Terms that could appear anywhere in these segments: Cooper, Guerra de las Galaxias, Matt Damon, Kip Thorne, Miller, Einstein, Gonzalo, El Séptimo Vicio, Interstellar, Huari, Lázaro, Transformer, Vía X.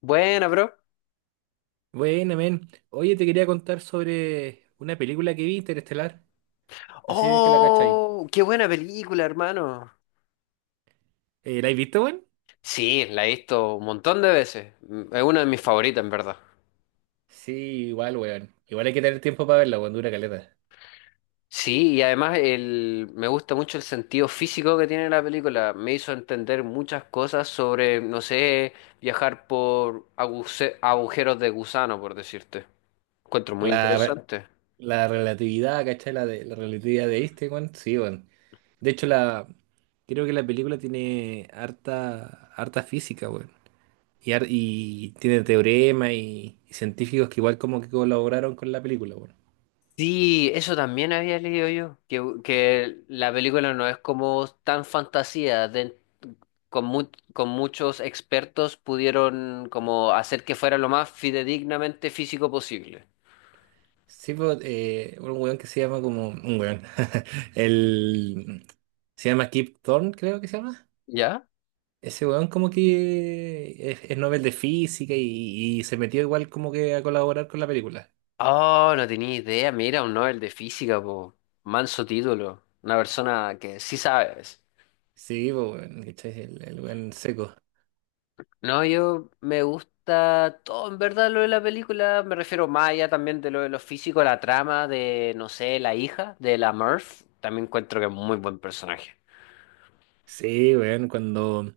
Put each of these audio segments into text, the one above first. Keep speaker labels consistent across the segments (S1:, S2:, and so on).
S1: Buena, bro.
S2: Bueno, men. Oye, te quería contar sobre una película que vi, Interestelar. No sé si es que la cachai.
S1: ¡Oh! ¡Qué buena película, hermano!
S2: ¿La has visto, weón?
S1: Sí, la he visto un montón de veces. Es una de mis favoritas, en verdad.
S2: Sí, igual, weón. Igual hay que tener tiempo para verla, weón. Dura caleta.
S1: Sí, y además me gusta mucho el sentido físico que tiene la película. Me hizo entender muchas cosas sobre, no sé, viajar por agujeros de gusano, por decirte. Encuentro muy
S2: La, re-
S1: interesante.
S2: la relatividad, ¿cachai? La relatividad de Einstein, weón. Sí, weón. De hecho, creo que la película tiene harta física, weón. Y, y tiene teorema y científicos que igual como que colaboraron con la película, weón.
S1: Sí, eso también había leído yo, que la película no es como tan fantasía, con, con muchos expertos pudieron como hacer que fuera lo más fidedignamente físico posible.
S2: Sí, pues, un weón que se llama como. Un weón. El. Se llama Kip Thorne, creo que se llama.
S1: ¿Ya?
S2: Ese weón como que es Nobel de Física y se metió igual como que a colaborar con la película.
S1: Oh, no tenía idea, mira, un Nobel de física, po. Manso título, una persona que sí sabes.
S2: Sí, pues, weón, ¿cachai? El weón seco.
S1: No, yo me gusta todo, en verdad, lo de la película. Me refiero más allá también de lo físico, la trama de, no sé, la hija de la Murph. También encuentro que es muy buen personaje.
S2: Sí, weón, cuando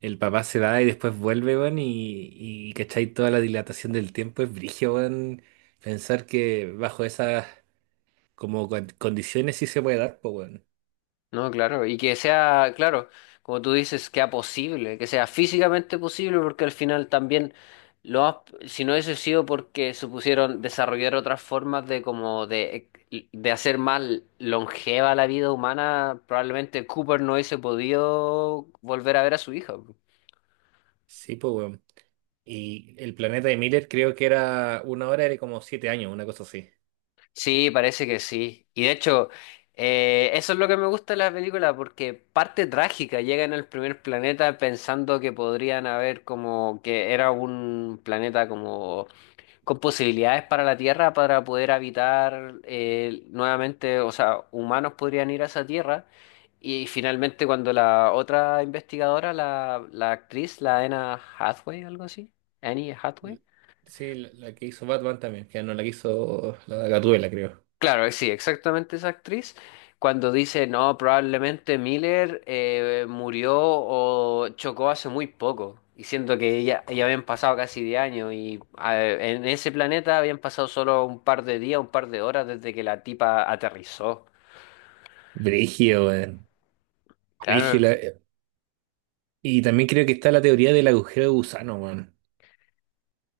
S2: el papá se va y después vuelve, weón, y ¿cachai? Toda la dilatación del tiempo es brígido, weón. Pensar que bajo esas como condiciones sí se puede dar, pues, weón.
S1: No, claro. Y que sea, claro, como tú dices, que sea posible, que sea físicamente posible, porque al final también, lo si no hubiese sido porque supusieron desarrollar otras formas de como de hacer más longeva la vida humana, probablemente Cooper no hubiese podido volver a ver a su hija.
S2: Sí, pues, weón. Y el planeta de Miller creo que era una hora, era como 7 años, una cosa así.
S1: Sí, parece que sí. Y de hecho, eso es lo que me gusta de la película, porque parte trágica, llegan al primer planeta pensando que podrían haber como que era un planeta como con posibilidades para la Tierra para poder habitar nuevamente, o sea, humanos podrían ir a esa Tierra. Y finalmente cuando la otra investigadora, la actriz, la Anna Hathaway, algo así, Annie Hathaway.
S2: L- Sí, la que hizo Batman también, que no la que hizo la Gatúbela, creo.
S1: Claro, sí, exactamente esa actriz, cuando dice, no, probablemente Miller murió o chocó hace muy poco, y siento que ya habían pasado casi 10 años, y en ese planeta habían pasado solo un par de días, un par de horas desde que la tipa aterrizó.
S2: Brígido, weón. Brígido.
S1: Claro,
S2: Y también creo que está la teoría del agujero de gusano, weón.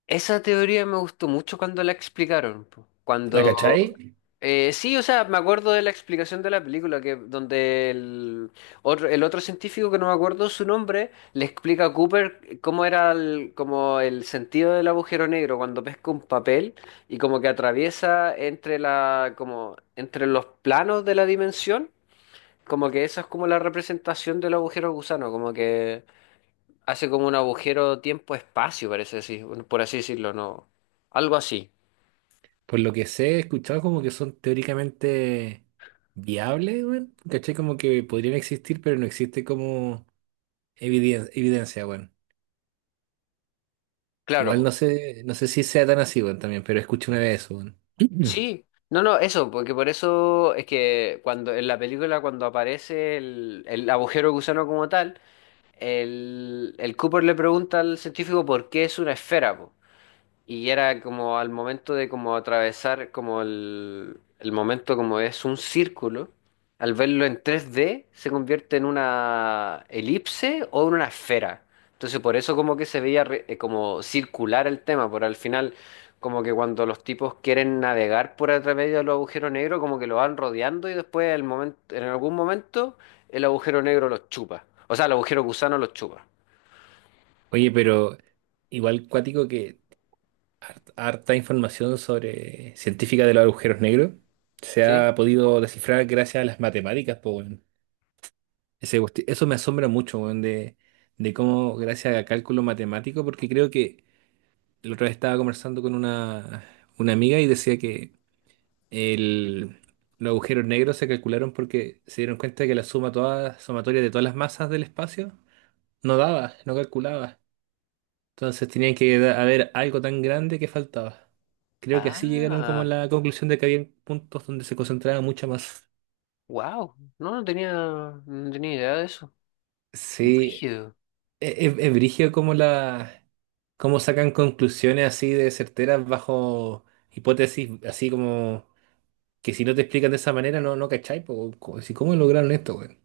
S1: esa teoría me gustó mucho cuando la explicaron, po.
S2: ¿La cachai?
S1: Sí, o sea, me acuerdo de la explicación de la película, que donde el otro científico, que no me acuerdo su nombre, le explica a Cooper cómo era como el sentido del agujero negro cuando pesca un papel y como que atraviesa entre como, entre los planos de la dimensión, como que esa es como la representación del agujero gusano, como que... Hace como un agujero tiempo-espacio, parece así, por así decirlo, ¿no? Algo así.
S2: Por lo que sé, he escuchado como que son teóricamente viables, weón. ¿Cachai? Como que podrían existir, pero no existe como evidencia, weón.
S1: Claro,
S2: Igual no
S1: po.
S2: sé, no sé si sea tan así, weón, también, pero escuché una vez eso, weón.
S1: Sí. No, no, eso, porque por eso es que cuando en la película, cuando aparece el agujero gusano como tal, el Cooper le pregunta al científico por qué es una esfera, po. Y era como al momento de como atravesar como el momento como es un círculo, al verlo en tres d se convierte en una elipse o en una esfera. Entonces por eso como que se veía como circular el tema, por al final como que cuando los tipos quieren navegar por a través de los agujeros negros como que lo van rodeando y después el momento, en algún momento el agujero negro los chupa. O sea, el agujero gusano los chupa.
S2: Oye, pero igual cuático que harta información sobre científica de los agujeros negros se
S1: ¿Sí?
S2: ha podido descifrar gracias a las matemáticas, po, weón. Eso me asombra mucho, weón, de cómo gracias a cálculo matemático, porque creo que la otra vez estaba conversando con una amiga y decía que el, los agujeros negros se calcularon porque se dieron cuenta que la suma toda, sumatoria de todas las masas del espacio no daba, no calculaba. Entonces tenían que haber algo tan grande que faltaba. Creo que así llegaron como a
S1: Ah.
S2: la conclusión de que había puntos donde se concentraba mucha más.
S1: Wow, no, no tenía idea de eso.
S2: Sí,
S1: Brígido.
S2: es, brígido como cómo sacan conclusiones así de certeras bajo hipótesis, así como que si no te explican de esa manera no, no cachai, po, si ¿cómo lograron esto, weón?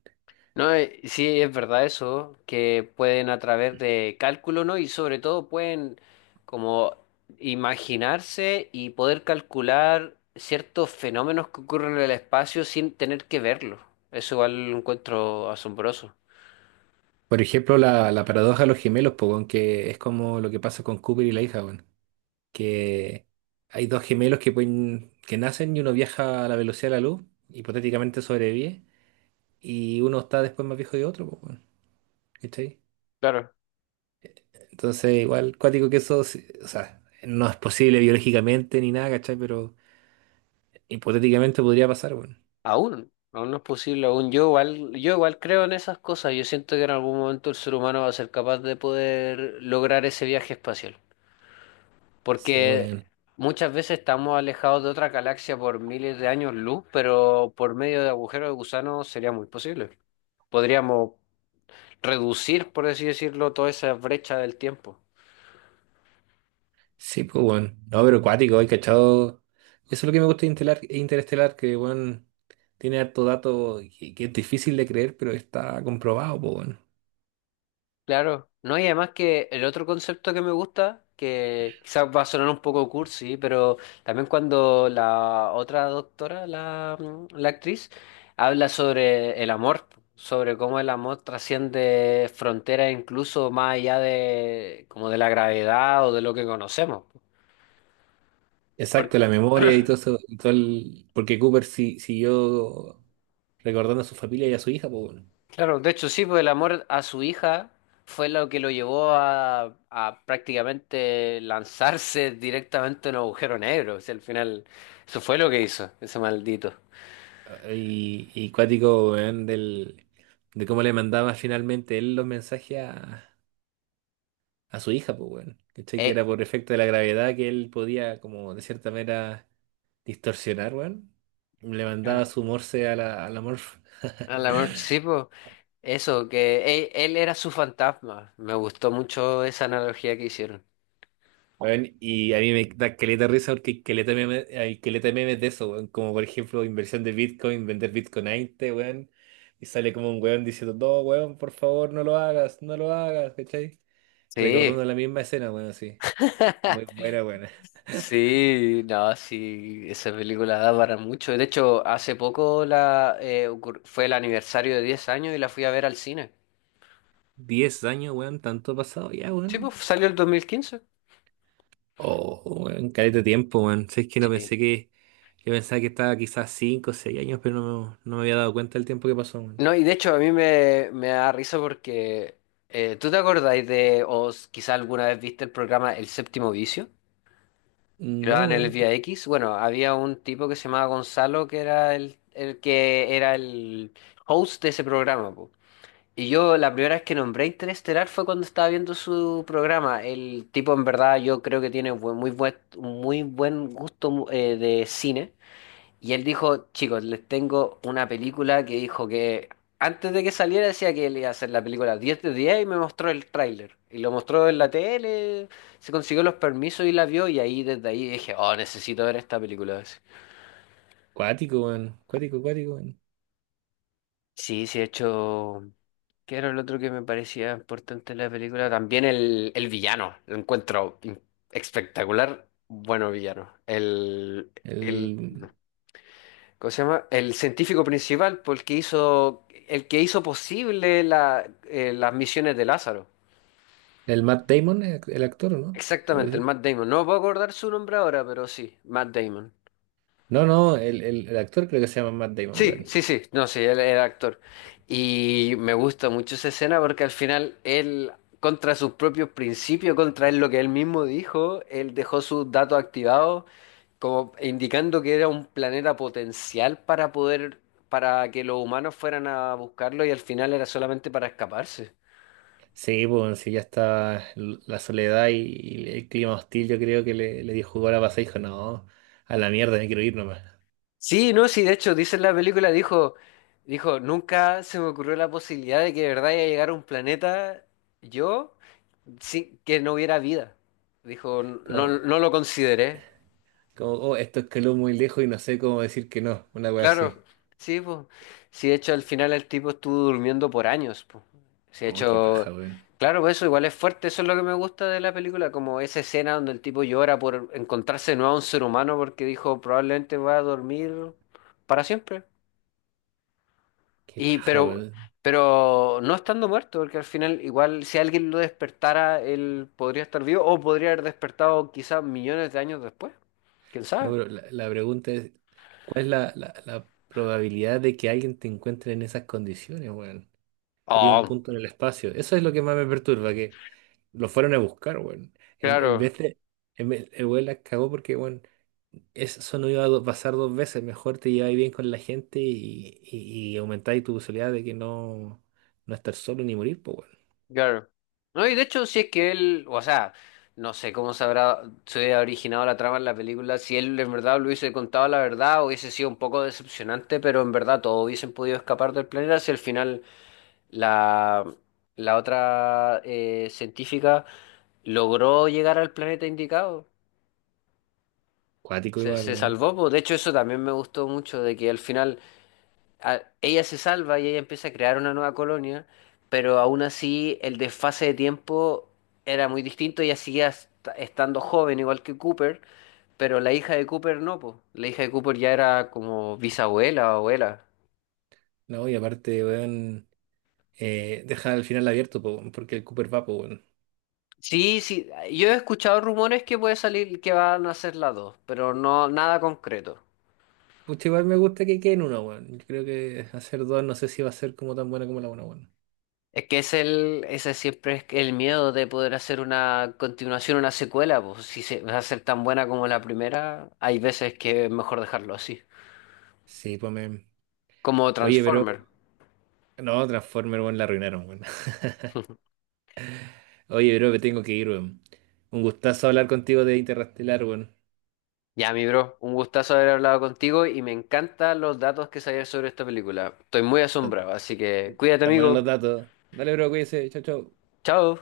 S1: No, sí, es verdad eso, que pueden a través de cálculo, ¿no? Y sobre todo pueden como imaginarse y poder calcular ciertos fenómenos que ocurren en el espacio sin tener que verlo. Eso igual lo encuentro asombroso.
S2: Por ejemplo, la paradoja de los gemelos, po, weón, que es como lo que pasa con Cooper y la hija, weón. Que hay dos gemelos que pueden, que nacen y uno viaja a la velocidad de la luz, hipotéticamente sobrevive, y uno está después más viejo que otro, pues, bueno, ¿cachai?
S1: Claro.
S2: Entonces, igual, cuático que eso, sí, o sea, no es posible biológicamente ni nada, ¿cachai? Pero hipotéticamente podría pasar, bueno.
S1: Aún no es posible, aún yo igual creo en esas cosas. Yo siento que en algún momento el ser humano va a ser capaz de poder lograr ese viaje espacial.
S2: Sí,
S1: Porque
S2: bueno.
S1: muchas veces estamos alejados de otra galaxia por miles de años luz, pero por medio de agujeros de gusano sería muy posible. Podríamos reducir, por así decirlo, toda esa brecha del tiempo.
S2: Sí, pues, bueno. No, pero cuático, hay cachado. Eso es lo que me gusta de Interestelar, que, bueno, tiene harto dato que es difícil de creer, pero está comprobado, pues, bueno.
S1: Claro, no, y además que el otro concepto que me gusta, que quizás va a sonar un poco cursi, pero también cuando la otra doctora, la actriz, habla sobre el amor, sobre cómo el amor trasciende fronteras incluso más allá de como de la gravedad o de lo que conocemos.
S2: Exacto, la memoria y todo eso, y todo el- porque Cooper si, siguió recordando a su familia y a su hija, pues bueno.
S1: Claro, de hecho sí, pues el amor a su hija fue lo que lo llevó a prácticamente lanzarse directamente en un agujero negro. O sea, al final, eso fue lo que hizo, ese maldito.
S2: Y cuático, weón, de cómo le mandaba finalmente él los mensajes a su hija, pues bueno. ¿Cachai? Que era
S1: Eh,
S2: por efecto de la gravedad que él podía, como de cierta manera, distorsionar, weón. Le mandaba
S1: Claro,
S2: su morse a a la Morph.
S1: al amor, sí, pues, eso, que él era su fantasma. Me gustó mucho esa analogía que hicieron.
S2: Weón, y a mí me da caleta de risa porque hay caleta de hay caleta de memes de eso, weón. Como por ejemplo, inversión de Bitcoin, vender Bitcoin a 20, weón. Y sale como un weón diciendo, no, weón, por favor, no lo hagas, no lo hagas, ¿cachai? Recordando
S1: Sí,
S2: la misma escena, weón, así. Muy buena, weón.
S1: sí, no, sí, esa película da para mucho. De hecho, hace poco fue el aniversario de 10 años y la fui a ver al cine.
S2: 10 años, weón, tanto ha pasado ya,
S1: Sí, pues
S2: weón.
S1: salió el 2015.
S2: Oh, weón, caleta de tiempo, weón. Si es que no
S1: Sí.
S2: pensé que. Yo pensaba que estaba quizás 5 o 6 años, pero no, no me había dado cuenta del tiempo que pasó, weón.
S1: No, y de hecho a mí me da risa porque ¿tú te acordáis de, quizá alguna vez viste el programa El Séptimo Vicio? Que lo
S2: No,
S1: daban en el
S2: weón.
S1: Vía X. Bueno, había un tipo que se llamaba Gonzalo que era el que era el host de ese programa, po. Y yo la primera vez que nombré Interestelar fue cuando estaba viendo su programa. El tipo en verdad yo creo que tiene muy muy buen gusto de cine. Y él dijo, chicos, les tengo una película, que dijo que antes de que saliera decía que él iba a hacer la película 10 de 10 y me mostró el tráiler. Y lo mostró en la tele, se consiguió los permisos y la vio, y ahí desde ahí dije, oh, necesito ver esta película.
S2: Cuático, weón. Cuático, cuático, weón.
S1: Sí, sí, he hecho... ¿Qué era el otro que me parecía importante en la película? También el villano, lo encuentro espectacular, bueno villano. El,
S2: El,
S1: ¿Cómo se llama? El científico principal, por el que hizo posible las misiones de Lázaro.
S2: el Matt Damon, el actor, ¿o ¿no?
S1: Exactamente, el
S2: El-
S1: Matt Damon. No puedo acordar su nombre ahora, pero sí, Matt Damon.
S2: no, no, el actor creo que se llama Matt Damon,
S1: Sí,
S2: weón.
S1: sí, sí, no, sí, él era actor. Y me gusta mucho esa escena porque al final contra sus propios principios, contra él, lo que él mismo dijo, él dejó sus datos activados como indicando que era un planeta potencial para para que los humanos fueran a buscarlo y al final era solamente para escaparse.
S2: Sí, bueno, sí, ya está la soledad y el clima hostil, yo creo que le dio jugo a la pasada y dijo, no, a la mierda, me quiero ir nomás.
S1: Sí, no, sí, de hecho, dice en la película, dijo, nunca se me ocurrió la posibilidad de que de verdad iba a llegar a un planeta yo, sí, que no hubiera vida. Dijo, no,
S2: Como,
S1: no lo consideré.
S2: como, oh, esto escaló muy lejos y no sé cómo decir que no, una wea
S1: Claro,
S2: así.
S1: sí, pues. Sí, de hecho, al final el tipo estuvo durmiendo por años, pues. Sí, de
S2: Oh, qué
S1: hecho,
S2: paja, weón.
S1: claro, pues eso igual es fuerte, eso es lo que me gusta de la película, como esa escena donde el tipo llora por encontrarse de nuevo a un ser humano porque dijo probablemente va a dormir para siempre.
S2: Qué
S1: Y,
S2: paja,
S1: pero,
S2: weón.
S1: pero no estando muerto, porque al final igual si alguien lo despertara, él podría estar vivo o podría haber despertado quizás millones de años después. ¿Quién
S2: No,
S1: sabe?
S2: pero la pregunta es, ¿cuál es la probabilidad de que alguien te encuentre en esas condiciones, weón? Sería un
S1: Oh,
S2: punto en el espacio. Eso es lo que más me perturba, que lo fueron a buscar, weón. En
S1: claro.
S2: vez de... en vez- el weón la cagó porque, weón, eso no iba a pasar dos veces. Mejor te lleváis bien con la gente y aumentáis tu posibilidad de que no, no estar solo ni morir, pues, weón.
S1: Claro. No, y de hecho, si es que o sea, no sé cómo se habrá, se hubiera originado la trama en la película, si él en verdad lo hubiese contado la verdad, hubiese sido un poco decepcionante, pero en verdad todos hubiesen podido escapar del planeta si al final la, la otra científica logró llegar al planeta indicado.
S2: Cuático igual,
S1: Se
S2: weón.
S1: salvó, pues. De hecho, eso también me gustó mucho, de que al final ella se salva y ella empieza a crear una nueva colonia, pero aún así el desfase de tiempo era muy distinto. Ella seguía estando joven, igual que Cooper, pero la hija de Cooper no, po. La hija de Cooper ya era como bisabuela o abuela.
S2: No, y aparte, weón, dejar el final abierto, po, weón, porque el Cooper va, po, weón.
S1: Sí, sí, yo he escuchado rumores que puede salir que van a ser las dos, pero no nada concreto.
S2: Pucha, igual me gusta que queden uno, weón. Yo creo que hacer dos no sé si va a ser como tan buena como la una, weón.
S1: Es que es ese siempre es el miedo de poder hacer una continuación, una secuela, pues si se va a ser tan buena como la primera, hay veces que es mejor dejarlo así,
S2: Sí, pues, me...
S1: como
S2: Oye, pero...
S1: Transformer.
S2: No, Transformer, weón, la arruinaron, weón. Oye, bro, me tengo que ir, weón. Un gustazo hablar contigo de Interestelar, weón.
S1: Ya, mi bro, un gustazo haber hablado contigo y me encantan los datos que sabías sobre esta película. Estoy muy
S2: Tan
S1: asombrado, así que cuídate,
S2: tan buenos los
S1: amigo.
S2: datos. Dale, bro, cuídese. Chau, chau.
S1: Chao.